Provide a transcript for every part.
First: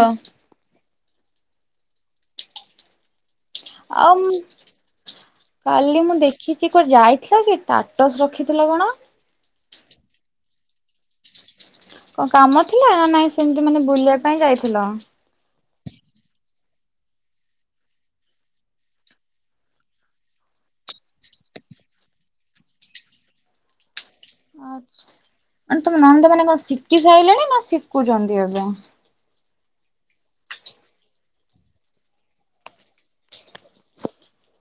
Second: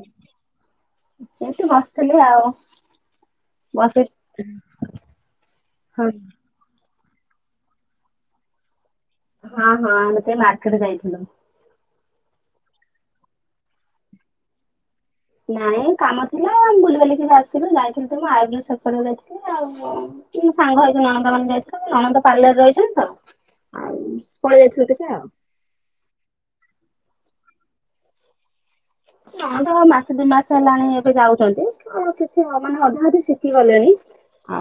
ହଁ। ଏଇଠି ବସଥିଲି ଆଉ। ବସି ଆଉମ୍ କାଲି ମୁଁ ଦେଖିଚି କୁଆଡେ ଯାଇ ଥିଲା ସେ ଟାଟସ୍ ରଖିଥିଲା କଣ? ହଁ ହଁ ଆମେ ଟିକେ ମାର୍କେଟ ଯାଇଥିଲୁ। କଁ କାମ ଥିଲା ନା ନାଇଁ ସେମିତି ମାନେ ବୁଲିବା ପାଇଁ ଯାଇଥିଲ? ନାଇଁ କାମ ଥିଲା ଆମ୍ ବୁଲି ବାଲିିକିରି ଆସିଲୁ ଯାଇଥିଲୁ ତ ଟିକେ ଆଇବ୍ରୋ ସେପ୍ କରିବାକୁ ଯାଇଥିଲି ଆଉ। ସାଙ୍ଗ ହେଇକି ନଣନ୍ଦ ମାନେ ଯାଇଥିଲୁ। ମୋ ନଣନ୍ଦ ପାର୍ଲରରେ ରହିଚନ୍ତି ତ। ଆଉ ପଳେଇ ଯାଇଥିବେ ଆଚ୍ଛା କେତେ ଆଉ। ମାନେ ତମ ନଣନ୍ଦ ମାନେ କଣ ଶିକି ସାଇଲେଣି ନା ଶିକୁଚନ୍ତି ଏବେ? ନଣନ୍ଦ ବା ମାସେ ଦି ମାସ ହେଲାଣି ଏବେ ଯାଉଚନ୍ତି ତ କିଛି ମାନେ ଅଧା ଅଧେ ଶିଖିଗଲେଣି।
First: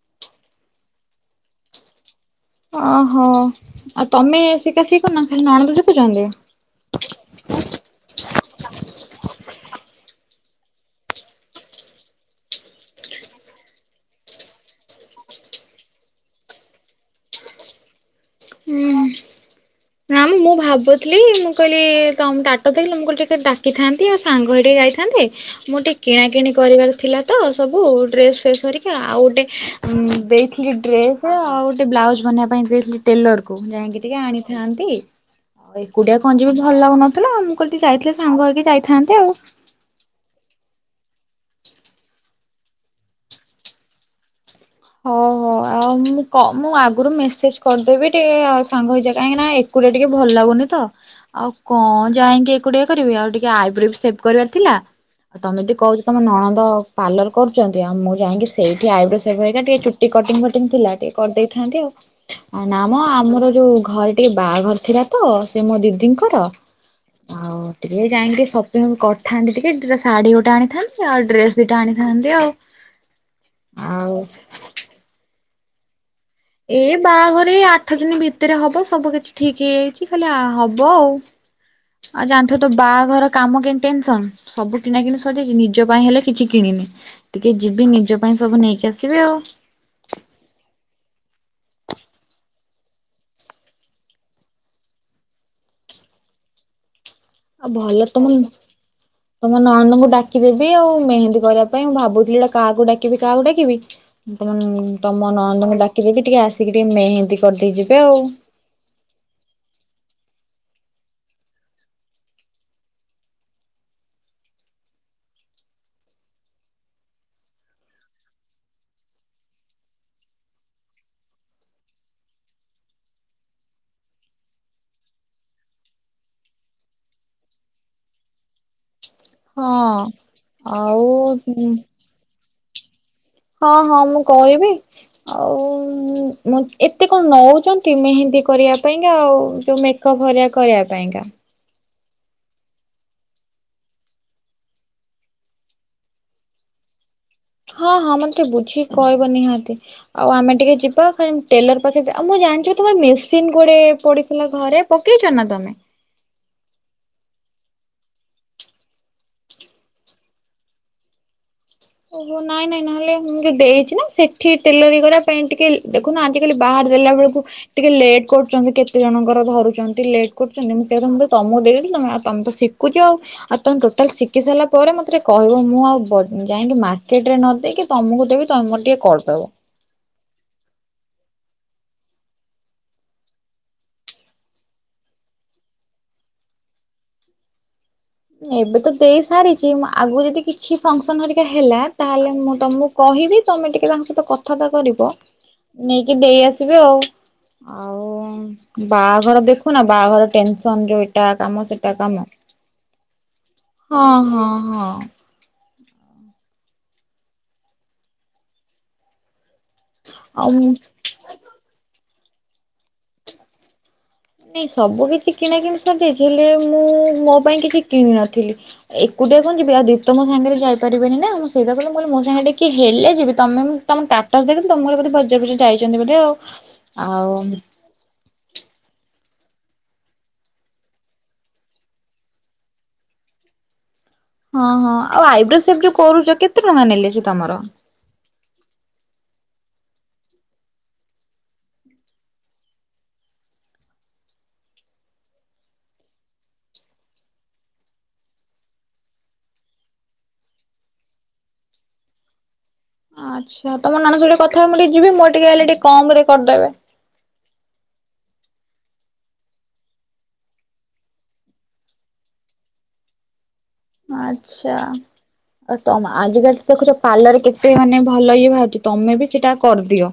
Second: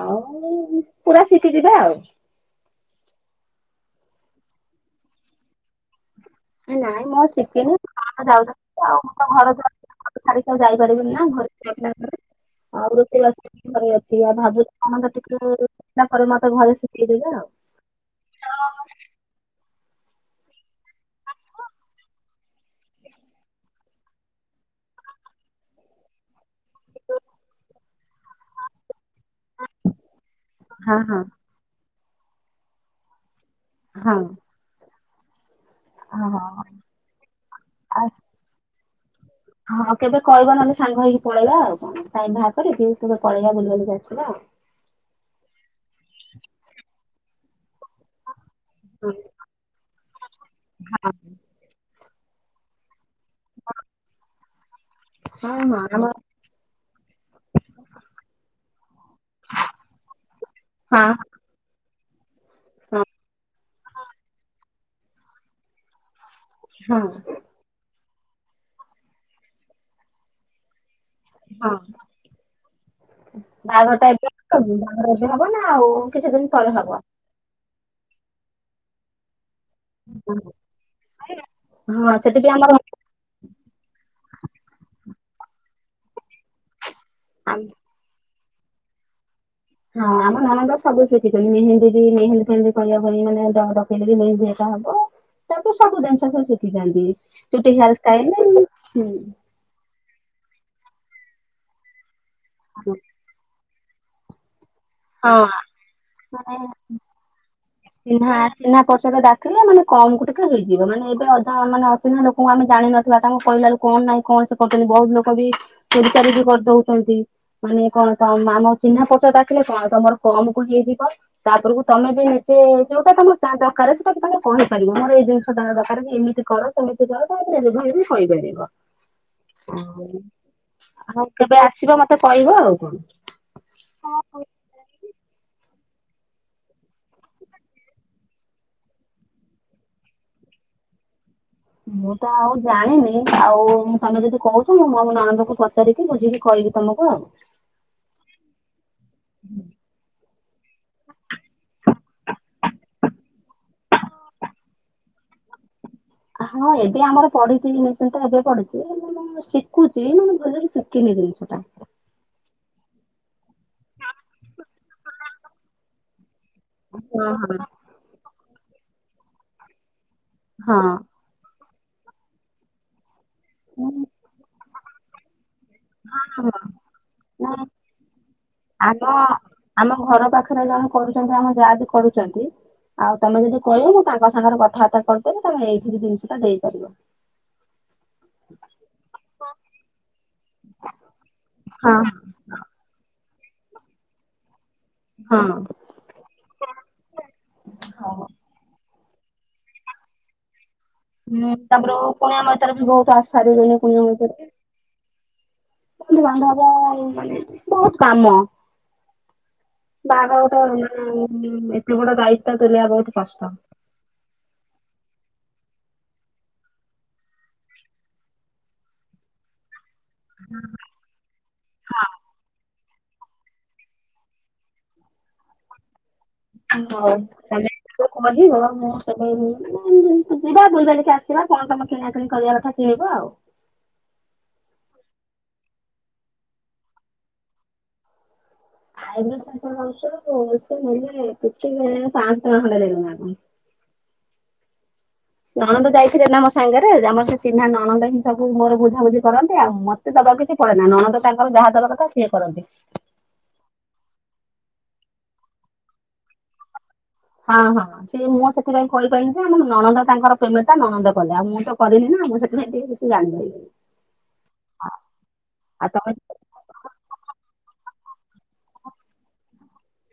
ଆଉ ପୁରା ଶିଖି ଯିବା ଆଉ। ଓହୋ ଆଉ ତମେ ଶିକା ଶିକି କରୁନ ଖାଲି ନଣନ୍ଦ ଶିଖୁଚନ୍ତି। ଏ ନାଇଁ ମୁଁ ଆଉ ଶିକିନି ନଣନ୍ଦ ଯାଉଚନ୍ତି ତ ଆଉ କଁ ଘରଦ୍ଵାର ଆକୁ ଛାଡିକି ଆଉ ଯାଇପାରିବିନି ନା ଘରେ [unintelligible] ଆଉ ରୋଷେଇ ବାସ ଘରେ ଅଛି ଆଉ ଭାବୁ ନଣନ୍ଦ ଶିଖିଗଲା ପରେ ମାସରେ ମାସ ଘରେ ଶିଖେଇଦେବେ ଆଉ। ହୁଁ ନା। ମୁଁ ଭାବୁଥିଲି ମୁଁ କହିଲି ତମ ଟାଟସ୍ ଦେଖିଥିଲ ମୁଁ କହିଲି ଟିକେ ଡାକିଥାନ୍ ଟିକେ ସାଙ୍ଗ ହେଇ ଟିକେ ଯାଇଥାନ୍ତେ ମୁଁ ଟିକେ କିଣାକିଣି କରିବାର ଥିଲା ତ ସବୁ ଡ୍ରେସ୍ ଫେସ୍ ହରିକା ଆଉ ଗୋଟେ ଉମ୍ ଦେଇଥିଲି ହଁ ହଁ ଡ୍ରେସ୍ ଆଉ ଆଉ ଗୋଟେ ବ୍ଲାଉଜ ବନେଇବା ପାଇଁ ଦେଇଥିଲି ଟେଲର୍ କୁ ଯାଇକି ଟିକେ ହଁ। ଆଣିଥାନ୍ତି। ଏକୁଟିଆ କଁ ହଁ ଯିବି ଯେ ଭଲ ଲାଗୁନଥିଲା ମୁଁ କହିଲି ଟିକେ ଆଉ ଯାଇଥିଲେ ସାଙ୍ଗ ହେଇକି ଯାଇଥାନ୍ତେ ଆଉ। ହଁ କେବେ କହିବ ନହେନେ ସାଙ୍ଗ ହେଇକି ପଳେଇବା ଆଉ କଣ ଟାଇମ୍ ବାହାର କରିକି କେବେ ପଳେଇବା ବୁଲିବାଲିକି ଆସିବା ଆଉ। ହଉ ହଉ ଆଉ ମୁଁ କ ମୁଁ ଆଗରୁ ମେସେଜ କରିଦେବି ଟିକେ ଆଉ ସାଙ୍ଗ ହେଇଯା କାହିଁକି ନା ଏକୁଟିଆ ଟିକେ ଭଲ ଲାଗୁନି ତ ଆଉ କଣ? ଯାଇଁକି ଏକୁଟିଆ କରିବି ଆଉ ଟିକେ ଆଇବ୍ରୋ ବି ସେଭ୍ କରିବାର ଥିଲା ଆଉ ହଁ ତମେ ଯଦି ହଁ ଆମ କହୁଛ ତମ ନଣନ୍ଦ ପାର୍ଲର କରୁଚନ୍ତି ଆଉ ମୁଁ ଯାଇଁକି ସେଇଠି ଆଇବ୍ରୋ ସେଭ୍ ଘରିକା ଟିକେ ଚୁଟି କଟିଙ୍ଗ ଫଟିଂ ଥିଲା ହଁ ଟିକେ କରିଦେଇଥାନ୍ତି ଆଉ। ନାମ ହଁ ଆମର ଯୋଉ ଘରେ ଟିକେ ବାଆଘର ଥିଲା ତ ସେ ମୋ ଦିଦିଙ୍କର। ହଁ। ଇଏ ଯାଇଁକି ଟିକେ ସପିଙ୍ଗ କରଥାନ୍ତି ଟିକେ ଡ଼୍ରେ ଶାଢ଼ୀ ଗୋଟେ ଆଣିଥାନ୍ତି। ଆଉ ଡ୍ରେସ ହଁ। ଦିଟା ଆଣିଥାନ୍ତି ଆଉ। ଆଉ ତୋ ବିଭାଘର ଏବେ ହବ ନା ଆଉ କିଛି ଦିନ ପରେ ଏ ହବ? ବାଆଘର ଏଇ ଆଠ ଦିନି ଭିତରେ ହବ ସବୁ କିଛି। ଠିକ୍ ହେଇଯାଇଚି ଖାଲି ଆ ହଁ। ହବ ଆଉ। ହଁ ଆଉ ସେଠି ବି ଜାଣିଥିବେ ତ ଆମର ବାହାଘର କାମ କେମତି ଟେନସନ ସବୁ କିଣା କିଣି ସରିଯାଇଛି, ନିଜ ପାଇଁ ହେଲେ କିଛି କିଣିନି, ଟିକେ ଯିବି ନିଜ ପାଇଁ ସବୁ ନେଇକି ଆସିବି ଆଉ ହଁ ଆମ ନାନନ୍ଦ ସବୁ ଶିଖିଛନ୍ତି, [unintelligible] ମେୀ ବି ମେହେନ୍ଦୀ ଫେନ୍ଦି କହିବା ଭ ମାନେଡଖେଇ ମେନ୍ଦି [unintelligible] ହଁପା ତାପରେ ସବୁ ଜିନିଷ ସିଏ ଶିଖିଛନ୍ତି। ଆଉ ଚୁଟି ହେୟାର ଭଲ ତମ ଷ୍ଟାଇଲ ହୁଁ। ତମ ନଣନ୍ଦଙ୍କୁ ଡାକି ଆଉ ମେହେନ୍ଦୀ କରିବା ପାଇଁ, ମୁଁ ଭାବୁଥିଲି କାହାକୁ ହଁ ଡାକିବି, କାହାକୁ ଡାକିବି, ତ ତମ ନଣନ୍ଦଙ୍କୁ ଡାକିଦେଲେ, ଟିକେ ମାନେ ଆସିକି ଟିକେ ମେହନ୍ଦୀ କରିଦେଇ ଯିବେ ଆଉ ଚିହ୍ନା ଚିହ୍ନା ପରିଚୟରେ ଡାକିଲେ ମାନେ କମକୁ ହେଇଯିବ ମାନେ, ଏବେ ଅଧା ମାନେ ଅଚିହାଁ ଲୋକଙ୍କୁ ଆମେ ଜାଣିନଥିବା, ତାଙ୍କ କହିଲଲୁ କଣ ନାଇଁ କଣ ସେ କରୁଛନ୍ତି, ବହୁତ ଲୋକ ଚୋରି ଚାରି ବି କରି ଦଉଛନ୍ତି, ମାନେ କଣ ତ ଆମ ଚିହ୍ନା ପରିଚ ଡାକିଲେ କଣ? ତମର କମ କୁ ହେଇଯିବ, ତାପରକୁ ତମେ ବି ନିଜେ ଯୋଉଟା ତମ ଦରକାର ସେଟା ବି ତମେ କହିପାରିବ। ତମର ଏଇ ଜିନିଷ ତାଙ୍କ ଦରକାର କି ଏମିତି କର, ସେମିତି କର, ତାହ ନିଜ ଭଳି ବି କହିପାରିବ। ହଁ ହଉ କେବେ ଆଉ ଆସିବ? ମତେ କହିବ ଆଉ। କଣ। ହଁ ହଁ ମୁଁ କହିବି। ଆଉ ଏତେ କଣ ନଉଛନ୍ତି ମେହେନ୍ଦୀ କରିବା ପାଇଁକା ଆଉ ଯୋଉ ଏକ ଭରିଆ କରିବା ପାଇଁକା। ମୁଁ ତ ଆଉ ଜାଣିନି ଆଉ ତମେ ଯଦି କହୁଛ ମୁଁ ମୋ ନଣନ୍ଦଙ୍କୁ ପଚାରିକି ବୁଝିକି କହିବି ତମକୁ ଆଉ ହଁ ହଁ, ମତେ ବୁଝିକି କହିବ ନିହାତି। ଆଉ ଆମେ ଟିକେ ଯିବା ଖାଲି ଟେଲର ପାଖରେ ଯିବା, ମୁଁ ଜାଣିଛ ତମର ମେସିନ ଗୋଟେ ପଡିଥିଲା ଘରେ, ପକେଇ ଚୁନା ତମେ ହଁ, ଏବେ ଆମର ପଢିଛି ନିଶ୍ଚିନ୍ତ ଭାବେ ପଢୁଛି, ମୁଁ ଶିଖୁଛି ନା ମୁଁ ଭଲରେ ଶିଖିନି। ସେ ଜିନିଷଟା ଓହୋ ନାଇଁ ନାଇଁ, ନହେଲେ ମୁଁ ଟିକେ ଦେଇଛି ନା ସେଠି ଟେଲରି କରିବା ପାଇଁ ଟିକେ ଦେଖୁନ ଆଜି କାଲି ବାହାର ଦେଲା ବେଳକୁ, ହଁ ଟିକେ ଲେଟ୍ କରୁଛନ୍ତି, କେତେ ଜଣଙ୍କର ଧରୁଛନ୍ତି ଲେଟ କରୁଚନ୍ତି, ହଁ ମୁଁ ତମକୁ ଦେ [unintelligible] ତମ ଆ ତମେ ତ ସିକୁଚ ଆଉ, ଆଉ ତମେ ହଁ ମାନେ ଟୋଟାଲ ସିକି ସାରିଲା ପରେ ମତେ ଟେ କହିବ ମୁଁ ଆଉ କଣ ହବ ଯାଇକି ମାର୍କେଟ ରେ ନା ନ ଦେଇକି ତମକୁ ଦେବି ତମେ ମୋର ଟିକେ ଆମ କରିଦବ। ଆମ ଘର ପାଖରେ ଜଣେ କରୁଛନ୍ତି, ଆମ ଯା ବି କରୁଛନ୍ତି। ଆଉ ତମେ ଯଦି କହିବ ମୁଁ ତାଙ୍କ ସାଙ୍ଗରେ କଥାବାର୍ତ୍ତା କରିଦେବି, ତମେ ଏଇଠି ଜିନିଷ ଟା ଦେଇପାରିବ। [inaudible] ଏବେ ତ ଦେଇ ସାରିଛି, ଆଗକୁ ଯଦି କିଛି ଫଙ୍କସନ ହେରିକା ହେଲା, ହଁ ତାହେଲେ ମୁଁ ତମକୁ କ କହିବି, ତମେ ଟିକେ ତାଙ୍କ ସହିତ କ କଥା କରିବ ହଁ। ନେଇକି ଦେଇ ଆସିବେ ଆଉ, ହଉ ଆଉ ବାହାଘର ଦେଖୁ ନା ବାହାଘର ଟେନ୍ ହୁଁ ତାପରେ କୁଣିଆ ମଇତରେ ବି ବହୁତ ଆସି ସାରିବେଣି କୁଣିଆ ହଁ ମଇତରେ ହଁ ହଁ [unintelligible] ବହୁତ କାମ। ବାହାଘର ଆଉ ଗୋଟେ ଏତେ ବଡ ଦାୟିତ୍ଵ ତୁଲେଇବା ବହୁତ କଷ୍ଟ। ନାଇଁ ସବୁ କିଛି କିଣା କିି ସରିଯାଇଛି ହେଲେ ମୁଁ ମୋ ପାଇଁ କିଛି କିଣ ନଥିଲି, ଏକୁ ଟିଆ କଣ ଯିବି, ଆ ଦୀପ୍ ତ ମୋ ସାଙ୍ଗରେ ଯାଇପାରିବେନି ନା, ମୁଁ ସେଇ କହୁଥିଲି ମୋ ସାଙ୍ଗରେ ଟିକେ କିଏ ହେଲେ ଯିବି, ତମେ ମୁଁ ତମ ଟାଟାସ୍ ଦେଖିଥିଲି, ତ ମୁଁ ଭାବିଲି ବଜାର ଫଜାର ଯାଇଛନ୍ତି ବୋଧେ ଆଉ ହଉ ଆଉ ତମେ ଯେତେବେଳେ କହିବ ମୁ ତ ଯିବା ବୁଲି ବାଲିକି ଆସିବା, କଣ ତମେ କିଣା କିିଣି କରିବା କଥା କିଣିବ ଆଉ। [inaudible] ହଁ ହଁ ଆଉ ଆଇବ୍ରୋସେପ୍ ଯୋଉ କରୁଛ, କେତେ ଟଙ୍କା ନେଲେ ସେ ତମର? ଆଇର୍ବସେବ୍ [unintelligible] ସେନେଲେ କେତେ ପାସହ ଟଙ୍କା ଖଣ୍ଡେ ନେଲେନା କଣ? [inaudible] ନଣନ୍ଦ ଯାଇଥିଲେ ନା ମୋ ସାଙ୍ଗରେ, ଆମର ସେ ଚିହ୍ନା ନଣନ୍ଦ ହିଁ ସବୁ ମୋର ବୁଝାବୁଝି କରନ୍ତି ଆଉ ମତେ ତ ଆ କିଛି ପଡେନା, ନଣନ୍ଦ ତାଙ୍କର ଯାହା ଦବା କଥା ସିଏ କରନ୍ତି। ଆଛା, ତମ ନଣନ୍ଦ ସହିତ କଥା ହେବ ମୁ ଟିକେ ଯିବି, ମୁଁ ଟିକେ ହେଲେ ଟିକେ କମ ରେ କରିଦେବେ। ହଁ ହଁ ମୁଁ ସେଥିପାଇଁ କହିପାରିଲି ଯେ ଆମଁ ନଣନ୍ଦ ତାଙ୍କର ପେମେଣ୍ଟ ଟା ନଣନ୍ଦ କଲେ, ଆଉ ମୁଁ ତ କରିନି ନା ମୁଁ ସେ ଟିକେ କିଛି ଜାଣିିପାଇଲିନି। ଆଚ୍ଛା ଆ ଆଉ ତମ ତମେ ଆଜିକାଲି ତ ଦେଖୁଛ ପାର୍ଲର କେତେ ମାନେ ଭଲ ଇ ଭାବାରୁଛି ତମେ ବି ସେଇଟା କରିଦିଅ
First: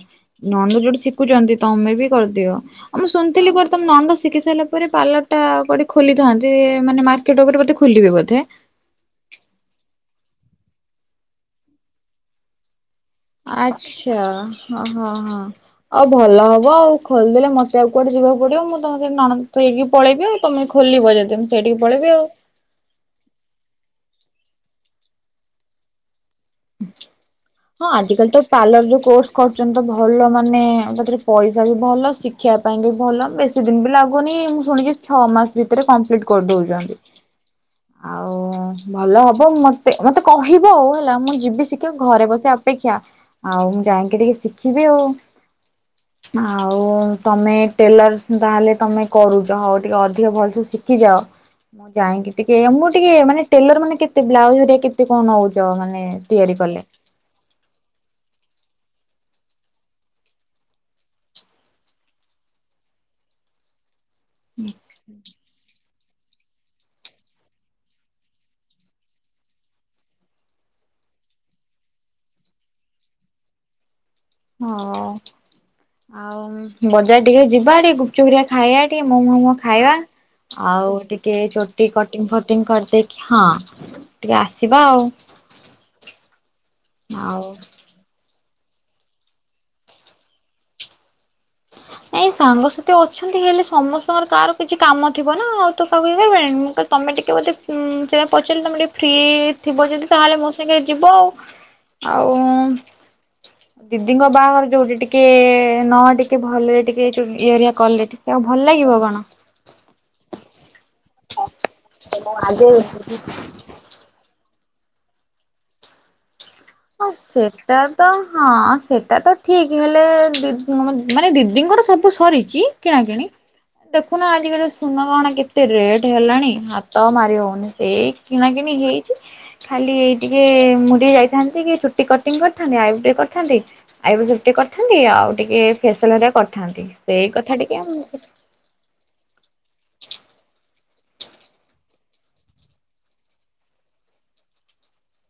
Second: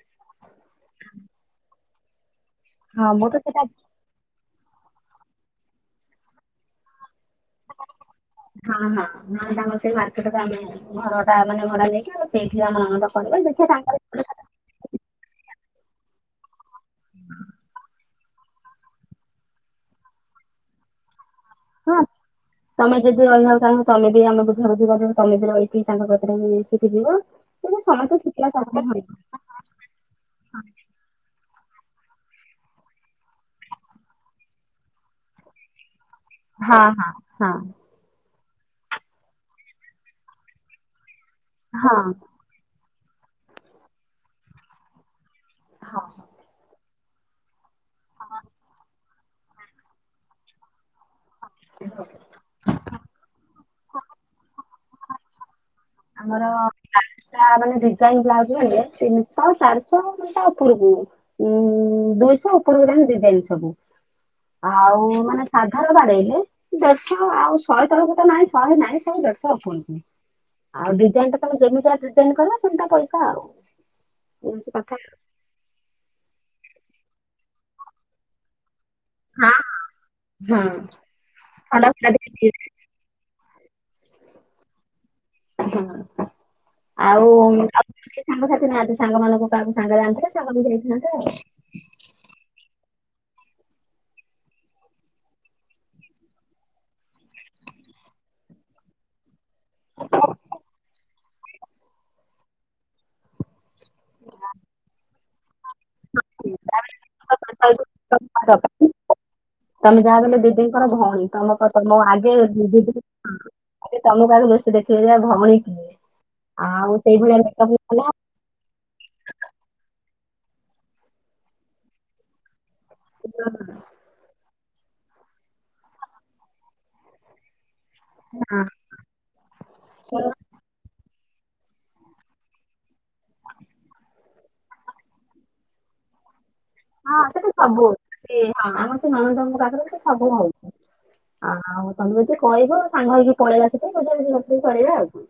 ନଣନ୍ଦ ଯୋଉଟ ଶିଖୁଛନ୍ତି ତମେ ବି କରିଦିଅ। ଆଉ ମୁଁ ହଁ ତ ଶୁଣିଥିଲି ସେଟା କୁଆଡ଼େ ନଣନ୍ଦ ଶିଖି ସାରିଲା ପରେ ପାର୍ଲର ଟା କୋଡି ଖୋଲିଥାନ୍ତି ମାନେ ମାର୍କେଟ ଉପରେ ଖୋଲିବେ ବୋଧେ। ନ ତାଙ୍କର ସେଇ ମାର୍କେଟରେ ଆମେ ଘର ଟା ମାନେ ଭଡା ନେଇକି ଆଉ ସେଇଠି ଆମ ନଣନ୍ଦ କରିବେ ଦେଖିବା ତାଙ୍କର ଆଛା ଏପଟ ସେପଟ ହ ହଁ ହଁ ଆଉ ଭଲ ହ ହବ ଆଉ ଖୋଲିଦେଲେ ମତେଆଉ କୁଆଡେ ଯିବାକୁ ପଡିବ ମୁଁ ତମେ ନଣନ୍ଦ ଥଇକି ପଳେଇବି ଆଉ ତମେ ଖୋଲିବ ଯଦି ସେଇଠିକି ହଁ ପଳେଇବି ଆଉ। ତମେ ଯଦି ରହିବାକୁ ଚାହୁଚ ତମେ ବି ଆମେ ବୁଝାବୁଝି କର ତମେ ବି ରହିକି ତାଙ୍କ ସିକି ଯିବ। ହଁ ଆଜିିକାଲି ତ ପାର୍ଲର ଯ କୋର୍ସ କରୁଛନ୍ତି ତ ଭଲ ମାନେ ତାହରେ ପଇସା ବି ଭଲ ଶିଖଷିବା ପାଇଁ କି ଭଲ ବେଶୀ ଦିନ ବି ଲାଗୁନି ମୁଁ ଶୁଣିଛି ଛଅ ମାସ ଭିତରେ କମ୍ପ୍ଲିଟ୍ ହଁ କଟଉଛନ୍ତି ହଁ ଆଉ ଓ ଭଲ ହବ ମତେ ମତେ କହିବ ଆଉ ହେଲା ମୁଁ ଯିବି ଶିଖିବା ହଁ। ଘରେ ବସିିବା ଅପେକ୍ଷା ଆଉ ମୁଁ ଯାଇକି ଟିକେ ଶିଖିବି ଆଉ ହଁ। ଆଉ ତମେ ଟେଲର ତାହେଲେ ତମେ କରୁଛ ହଉ ଟିକେ ଅଧିକ ଭଲସ ଶିଖିଯାଅ ମୁଁ ଯାଇକି ଟିକେ ମୁଁ ଟିକେ ମାନେ ଟେଲର ମାନେ କେତେ ବ୍ଲାଉଜଆ କେତେ କଣ ହଉଛ ମାନେ ଆମର ତିଆରି କଲେ? ମାନେ ଡିଜାଇନ ବ୍ଲାଉଜ ନ ତିନିଶହ ଚାରିଶହ ତା ଉପରକୁ ଉଁ ଦୁଇଶହ ଉପରକୁ ଜଣି ଦି ଜଣିି ସବୁ ଆଉ ମାନେ ସା ର ବାଡେଇଲେ ଦେଢଶହ ଆଉ ଶହେ ତରଶ ତ ନାଇଁ ଶହେ ନାଇଁ ସବୁ ଦେଢଶହ କୁ ଆଉ ଡିଜାଇନ ଟା ତମେ ଯେମିତିଟ ଡିଜାଇନ କ ସେମିଟା ପଇସା ଆଉ ଏମିତି କଥା ହଁ ଆଉ ବଜାର ଟିକେ ଯିବା ଟିକେ ଗୁପଚପୁରିଆ ଖାଇବା ଟ ଟିକେ ମୋମ ହଁ ମମ ଖାଇବା ହଁ ଆଉ ଟିକେ ଭଲ ଚୋଟି କଥା କଟିଂ ଦେଖିଛି। ଫଟିଂ କରିଦେଇକି ହଁ ଟିକେ ଆସିବା ଆଉ ହଁ ଆଉ ସାଙ୍ଗସଥି ନାହାନ୍ତିେ ସାଙ୍ଗମାନଙ୍କୁ କାହାକୁ ସାଙ୍ଗରେ ଯାଆନ୍ତିେ ସାଙ୍ଗ ବି ଯାଇଥାନ୍ତି ଏାଇ ସାଙ୍ଗସଥି ମୋତେ ଅଛନ୍ତି ହେଲେ ସମସ୍ତଙ୍କର କାହାର କିଛି କାମ ଥିବ ନା ଆଉ ତ କାହାକୁଇିବିଁ ତମେ ଟିକେ ବୋଧେ ସେ ପଚାରିଲି ତମେ ଟିକେ ଫ୍ରି ଥିବ ଯଦି ତାହେଲେ ମୋ ସାଙ୍ଗେ ଯିବ ଆଉ ଆଉ ଦିଦିଙ୍କ ବାହାଘର ଯୋଉଠି ଟିକେ ନହ ଟେ ଟିକେ ଭଲରେ ଟିକେ ଇରିଆ କଲେ ଟିକେ ଆଉ ଭଲ ଲାଗିବ କଣ ତମେ ଯାହା ବଲେ ଦିଦିଙ୍କର ଭଉଣୀ ତମ ତମ ଆଗେ ଦିଦି ଆଗେ ତମ ବ ଦେଖି ଭମଣ କି ହଁ ସେଟା ତ ହଁ ସେଟା ତ ଠିକ ହେଲେ ମାନେ ଦିଦିଙ୍କର ସବୁ ସରିଛି କିଣାକିଣି ଦେଖୁନ ଆଜିକାଲି ଶନ କଣ କେତେ ରେଟ୍ ହେଲାଣି ହାତ ମାରି ହଉନି ଏଇ କିଣା କିିଣି ହେଇଛି ଖାଲି ଏଇ ହଁ ଟିକେ ମୁଡି ଯାଇ ଚୁଟି କଟି କରିଥାନ୍ତି ଆ କରିଥାନ୍ତି ଆଇୁଟି କରିଥାନ୍ତି ଆଉ ଟିକେ ଫେସିଆଲ ହଁ ସେଠି ସବୁ ହଉଛି ହଁ ଆମର ସେ ନନନ୍ଦଙ୍କ ପାଖରେ ସେ ସବୁ ହଉଛି ଆଉ ତମେ ଯଦି କହିବ ସାଙ୍ଗ ହେଇକି ପଳେଇବା ସେଥିପାଇଁ ବଝାର କରିବା ଆଉ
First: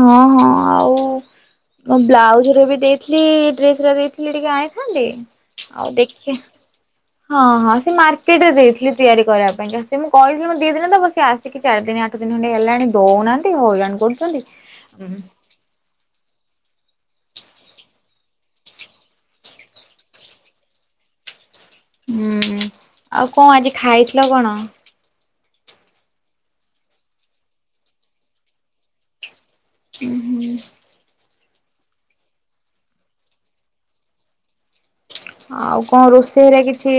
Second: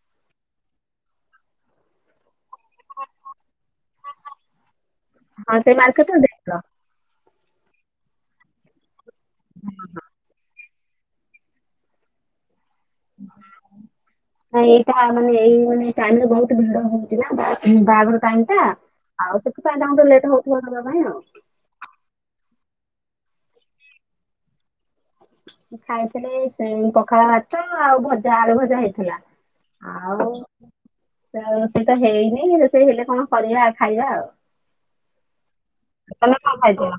ହଁ ହଁ ଆଉ ବ୍ଲାଉଜ ବି ଦେଇଥିଲି ଡ୍ରେସ ଦେଇଥିଲି ଟିକେ ଆଣିଥାନ୍ତି ହଁ ସେଇ ଆଉ ରେ ଦେଖି ଦେଖ ହଁ ହଁ ସେ ମାର୍କେଟ ରେ ଦେଇଥିଲି ତିଆରି କରିବା ପାଇଁ ସେ ମୁଁ କହିଥିଲି ମତେ ଦି ଦିନ ତ ବସି ଆସିକି ଚାରି ଦିନ ଆଠ ଦିନ ଖଣ୍ଡେ ହେଲାଣି ଦଉନାହାନ୍ତି ହଉଜଣ କରୁଛନ୍ତି ତା ମାନେ ଏଇ ମାନେ ଟାଇମରେ ବହୁତ ଭିଡ ହଉଛି ନା ବାହାଘର ଟାଇମ ଟା ଆଉ ସେଥିପାଇଁ ତାଙ୍କୁ ଲେଟ ହଉଥିଲା ଦେବା ପାଇଁ ଆଉ ହୁଁ ଆଉ କଣ ଆଜି ଖାଇଥିଲ କଣ ଖାଇଥିଲେ ସେ ପଖାଳ ମାଛ ଆଉ ଭଜା ଆଳୁ ଭଜା ହେଇଥିଲା ହୁଁ ଆଉ ସେଇ ତ ହେଇନି ର ସେ ହେଲେ କଣ କରିବା ଖାଇବା ଆଉ ଆଉ କଣ ତମେ ରୋଷେଇ କଣ ହେରେ କିଛି ଖାଇଥିଲ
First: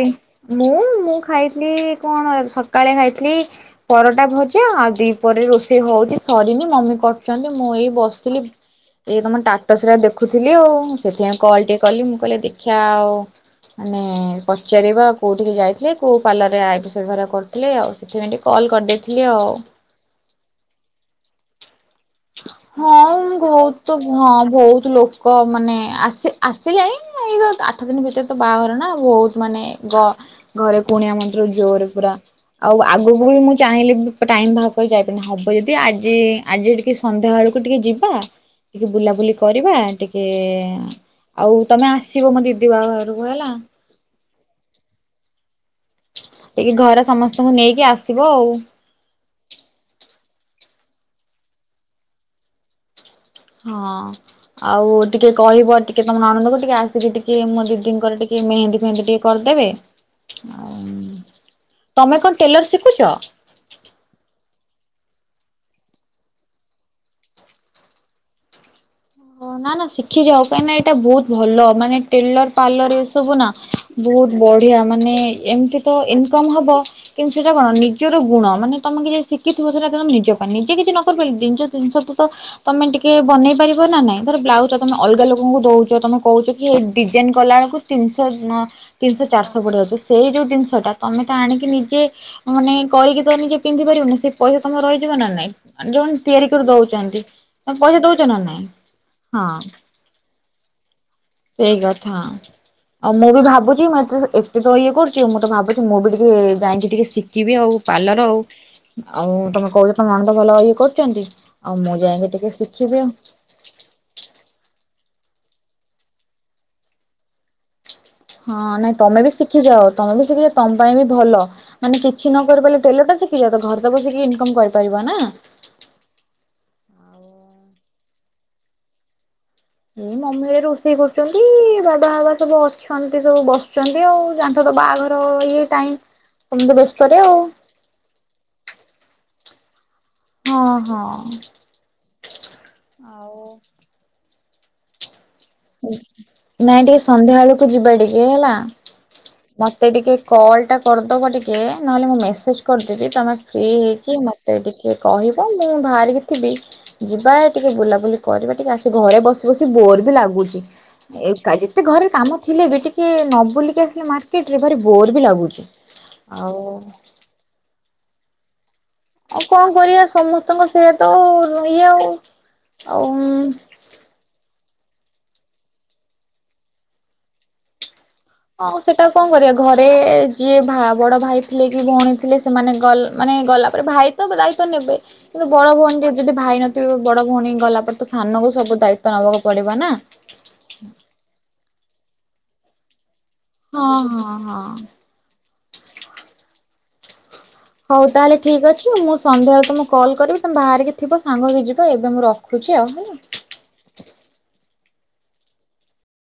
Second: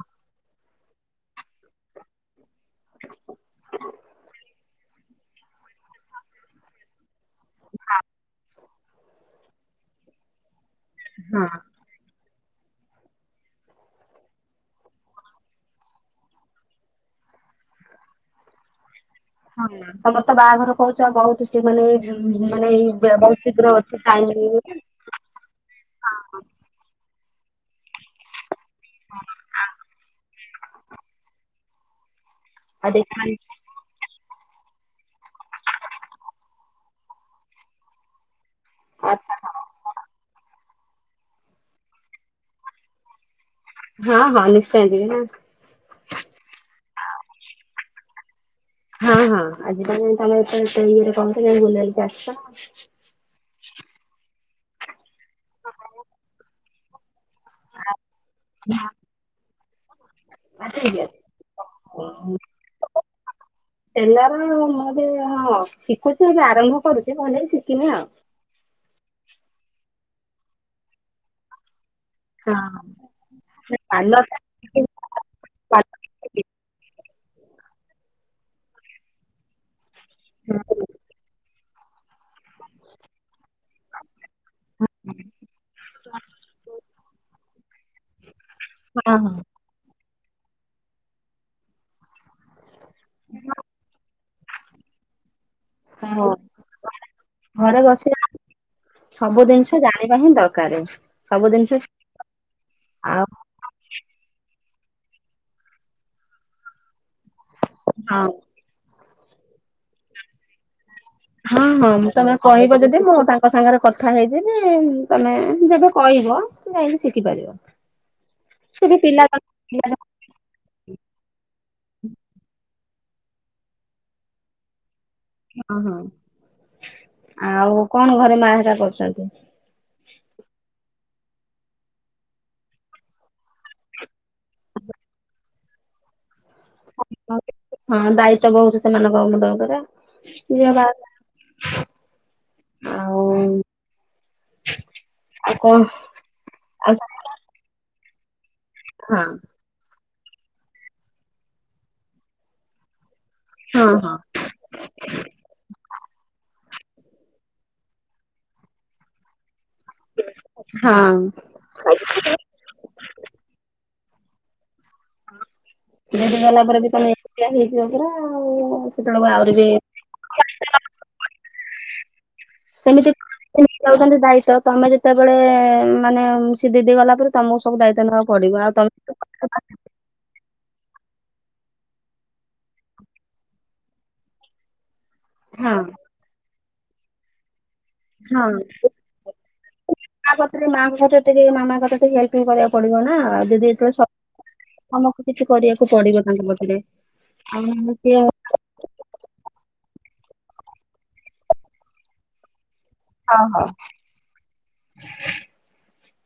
ମୁଁ ମୁଁ ଖାଇଥିଲି କଣ ସକାଳେ ଖାଇଥିଲି ପରଟା ଭଜା ଆଉ ଦିପ ରୋଷେଇ ହଉଛି ସରିନି ମମି କ ଛନ୍ତି ମୁଁ ଏଇ ବସିଥିଲି ଏଇ ତମ ଟାଟସା ଦେଖୁଥିଲି ଆଉ ହଁ ସେଥିପାଇଁ କଲ ଟିକେ କଲି ମୁଁ କହିଲେ ଦେଖିବା ଆଉ ମାନେ ପଚାରିବା କୋଉଠିକେ ଯାଇଥିଲେ କୋଉ ପାର୍ଲର ରେ ଆଇଷରା କରିଥିଲେ ଆଉ ସେଥି େ କଲ କରିଡେ ହଁ ତମର ତ ବାହାଘର କହୁଛ ଆଉ ବହୁତ ସେି ମାନେ ମାନେ ଏଇ ବେ- ହଁ ଶୀଘ୍ର ବହୁତ ଅଛି ହଁ ବହୁତ ଲୋକ ମାନେ ଆସି ଆସିଲାଣି ଏଇ ଆଠ ଦିନ ଭିତରେ ତ ବାହାଘର ନା ବହୁତ ମାନେ ଘରେ କୁଣିଆ ମନ୍ଦିର ଜୋରେ ପୁରା ଆଉ ଆଗକୁ ବି ମୁଁ ଚାହିଁଲେ ଟାଇମ ବାହାର କରି ଯାଇପାରୁନି ହବ ଯଦି ଆଜି ଆଜି ଟିକେ ସନ୍ଧ୍ୟା ବେଳକୁ ଟିକେ ଯିବା ଟିକେ ବୁଲାବୁଲି ଆଚ୍ଛା ହଉ। କରିବା ଟିକେ ଆଉ ତମେ ଆସିବ ମୋ ଦିଦି ବାହା ଘରକୁ ହେଲା ହଁ ହଁ ନିଶ୍ଚୟ ଯିବି ନା ଟିକି ଘରେ ସମସ୍ତଙ୍କୁ ନେଇକି ଆସିବ ଆଉ ହଁ ହଁ ଆଜି ତାହେଲେ ତମେ ଟ୍ରେନିଂରେ କହିଥିଲି ବୁଲିବାଲିକି ଆସଛ ହଁ ଆଉ ଟିକେ କହିବ ଟିକେ ତମର ନଣଦକୁ ଟିକେ ଆସିକି ଟିକେ ଟିକେ ମୋ ଦିଦିଙ୍କର ଟିକେ ମେହେନ୍ଦୀ ଫେହେନ୍ଦୀ ଟିକେ କରିଦେବେ ଆଉ ଓ ତମେ କଣ ଟେଲର ଶିଖୁଛ? ଏଲାର ମେ ହଁ ଶିଖୁଛି ଏବେ ଆରମ୍ଭ କରୁଛି ଭଲେ ଶିଖିନି ଆଉ ଓ ନା ନା ଶିଖିଯାଅ କାହିଁକିନା ଏଇଟା ବହୁତ ଭଲ ମାନେ ଟେଲର ପାର୍ଲର ଏ ସବୁ ନା ପାର୍ଲର ବହୁତ ଟା ବଢିଆ ଶିଖିନି, ମାନେ ଏମିତି ତ ଇନକମ୍ ପାର୍ଲର ହବ କିନ୍ତୁ ସେଇଟା କଣ ନିଜର ଗୁଣ ମାନେ ତମେ କିଏ ଶିଖିଥିବ। ସେଇଟା ତ ମୁଁ ନିଜ ପାଇଁ ନିଜେ କିଛି ନ କରିପାରିଲେ, ଜିନିଷକୁତ ତମେ ଟିକେ ବନେଇ ପାରିବ ନାଇଁ ଧର ବ୍ଲାଉଜ୍ ଟା ତମେ ଅଲଗା ଲୋକଙ୍କୁ ଦଉଛ ତୁମେ କହୁଛ କି ଡିଜାଇନ୍ କଲାବେଳକୁ ତିନିଶହ ତିନିଶହ ହଁ ହଁ ଚାରଶହ ପଡିବ ସେଇ ଯୋଉ ଜିନିଷ ଟା ତମେ ତ ଆଣିକି ନିଜେ ମାନେ କରିକି ତ ନିଜେ ପିନ୍ଧି ପାରିବନି ସେ ପଇସା ତମେ ରହିଯିବ ନା ନାଇଁ ଯୋଉମାନେ ହଁ ତିଆରି କରି ଦଉଛନ୍ତି ଘରେ ତାଙ୍କୁ ପଇସା ବସିବା ଦଉଛ ନା ନାଇଁ ସବୁ ହଁ ଜିନିଷ ଜାଣିବା ହିଁ ଦରକାର ସବୁ ସେଇ ଜିନିଷ କଥା। ଆଉ ମୁଁ ବି ଭାବୁଛି ମେସିନ୍ ଏତେ ତ ଇଏ କରୁଛି ମୁଁ ତ ଭାବୁଛି ମୁଁ ବି ଟିକେ ଯାଇକି ଟିକେ ଶିଖିବି ଆଉ ହଁ ପାର୍ଲର ଆଉ ଆଉ ତମେ କହୁଛ ତମ ନଣଦ ଭଲ ଇଏ କରୁଛନ୍ତି ଆଉ ମୁଁ ଯାଇକି ଟିକେ ଶିଖିବି ଆଉ ତା ସାଙ୍ଗରେ କଥା ହେଇଯିବି ତମେ ଯେବେ କହିବ ତ ଯାଇକି ଶିଖି ପାରିବ। ହଁ ନାଇଁ ତମେ ବି ଶିଖିଯାଅ ତମେ ବି ଶିଖିଯାଅ ତମ ପାଇଁ ବି ଭଲ ମାନେ କିଛି ନ କରି ପାରଲେ ଟେଲରଟା ଶିଖି ଯାଆ ତ ଘରେ ତ ବସିକି ଇନକମ୍ କରିପାରିବ ନା ଓହୋ ଆଉ କଣ ଘରେ ମା ହେରିକା କରୁଛନ୍ତି। ହୁଁ ମମି ଏଇ ରୋଷେଇ କରୁଛନ୍ତି ବାବା ବାବା ସବୁ ଅଛନ୍ତି ସବୁ ବସଛନ୍ତି ଆଉ ଯାଠ ତ ବା ତାଘର ଇଏ ଟାଇଁ ହଁ ଦାୟିତ୍ଵ ବହୁତ ସେମାନଙ୍କ ମୁଣ୍ଡ ଉପରେ ଝିଅ ହଁ ହଁ ବାହା ହ ନାଇଁ ଟିକେ ସବୁ ସନ୍ଧ୍ୟା ବେଳକୁ ଯିବା ଟିକେ ହେଲା ହଁ ମତେ ଟିକେ କଲ୍ ଟା କରିଦବ ଟିକେ ନହେଲେ ମୁଁ ମେସେଜ କରିଦେବି ତମେ ଫ୍ରି ହଁ ହଁ ହେଇକି ମତେ ଟିକେ କହିବ ମୁଁ ବାହାରିକି, ଯିବି ଯିବା ଟିକେ ବୁଲାବୁଲି କରିବା ଟିକେ ଆସିକି ଘରେ ବସି ବସି ବୋର୍ ବି ଲାଗୁଛି ହଁ। ଯେତେ ଘରେ କାମ ଥିଲେ ବି ଟିକେ ନ ବୁଲିକି ଆସିଲେ ମାର୍କେଟରେ ବୋର ବି ଲାଗୁଛି ଆଉ ଆ ଆଉ କଣ କରିବା ସମସ୍ତଙ୍କ ସେଇଆ ତ ଇଏ ଆଉ ସେମିତି ଆଉ ଯାଉଛନ୍ତି ଭାଇ ତ ତମେ ଯେତେବେଳେ ମାନେ ସେ ଦିଦି ଗଲା ପରେ ତମକୁ ସବୁ ଦାୟିତ୍ବ ନେବାକୁ ପଡିବ ଆଉ ହଁ ତମେ ସେଟା କଣ କରିବା ଘରେ ଯିଏ ବା ବଡ଼ ଭାଇ ଥିଲେ କି ଭଉଣୀ ଥିଲେ ସେମାନେ ଗଲେ ମାନେ ଗଲା ପରେ ଭାଇ ତ ଦାୟିତ୍ୱ ନେବେ କିନ୍ତୁ ବଡ ହଁ ଭଉଣୀ ଟ ଯଦି ଭାଇ ନଥିବେ ବଡ ଭଉଣୀ ଗଲା ପରେ ତ ହଁ ସାନକୁ ସବୁ ମା, ଦାୟିତ୍ୱ ନବାକୁ ପଡିବ ନା। ଙ୍କ କତିରେ ମାମା କଥା ଟିକେ କରିବାକୁ ପଡିବ ନା ଆଉ ଯଦି ହଁ ଏଠ ହଁ ହଁ। ଆମକୁ କିଛି କରିବାକୁ ପଡିବ ତାଙ୍କ ପାଖରେ ହଉ ତାହେଲେ ଠିକ୍ ଅଛି ମୁଁ ସନ୍ଧ୍ୟାବେଳେ ତମକୁ କଲ କରିବି ତମେ ବାହାରକି ଥିବ ସାଙ୍ଗ ହେଇକି ଯିବା ଏବେ ମୁଁ ରଖୁଛି ଆଉ ହେଲା। ହଁ ହଁ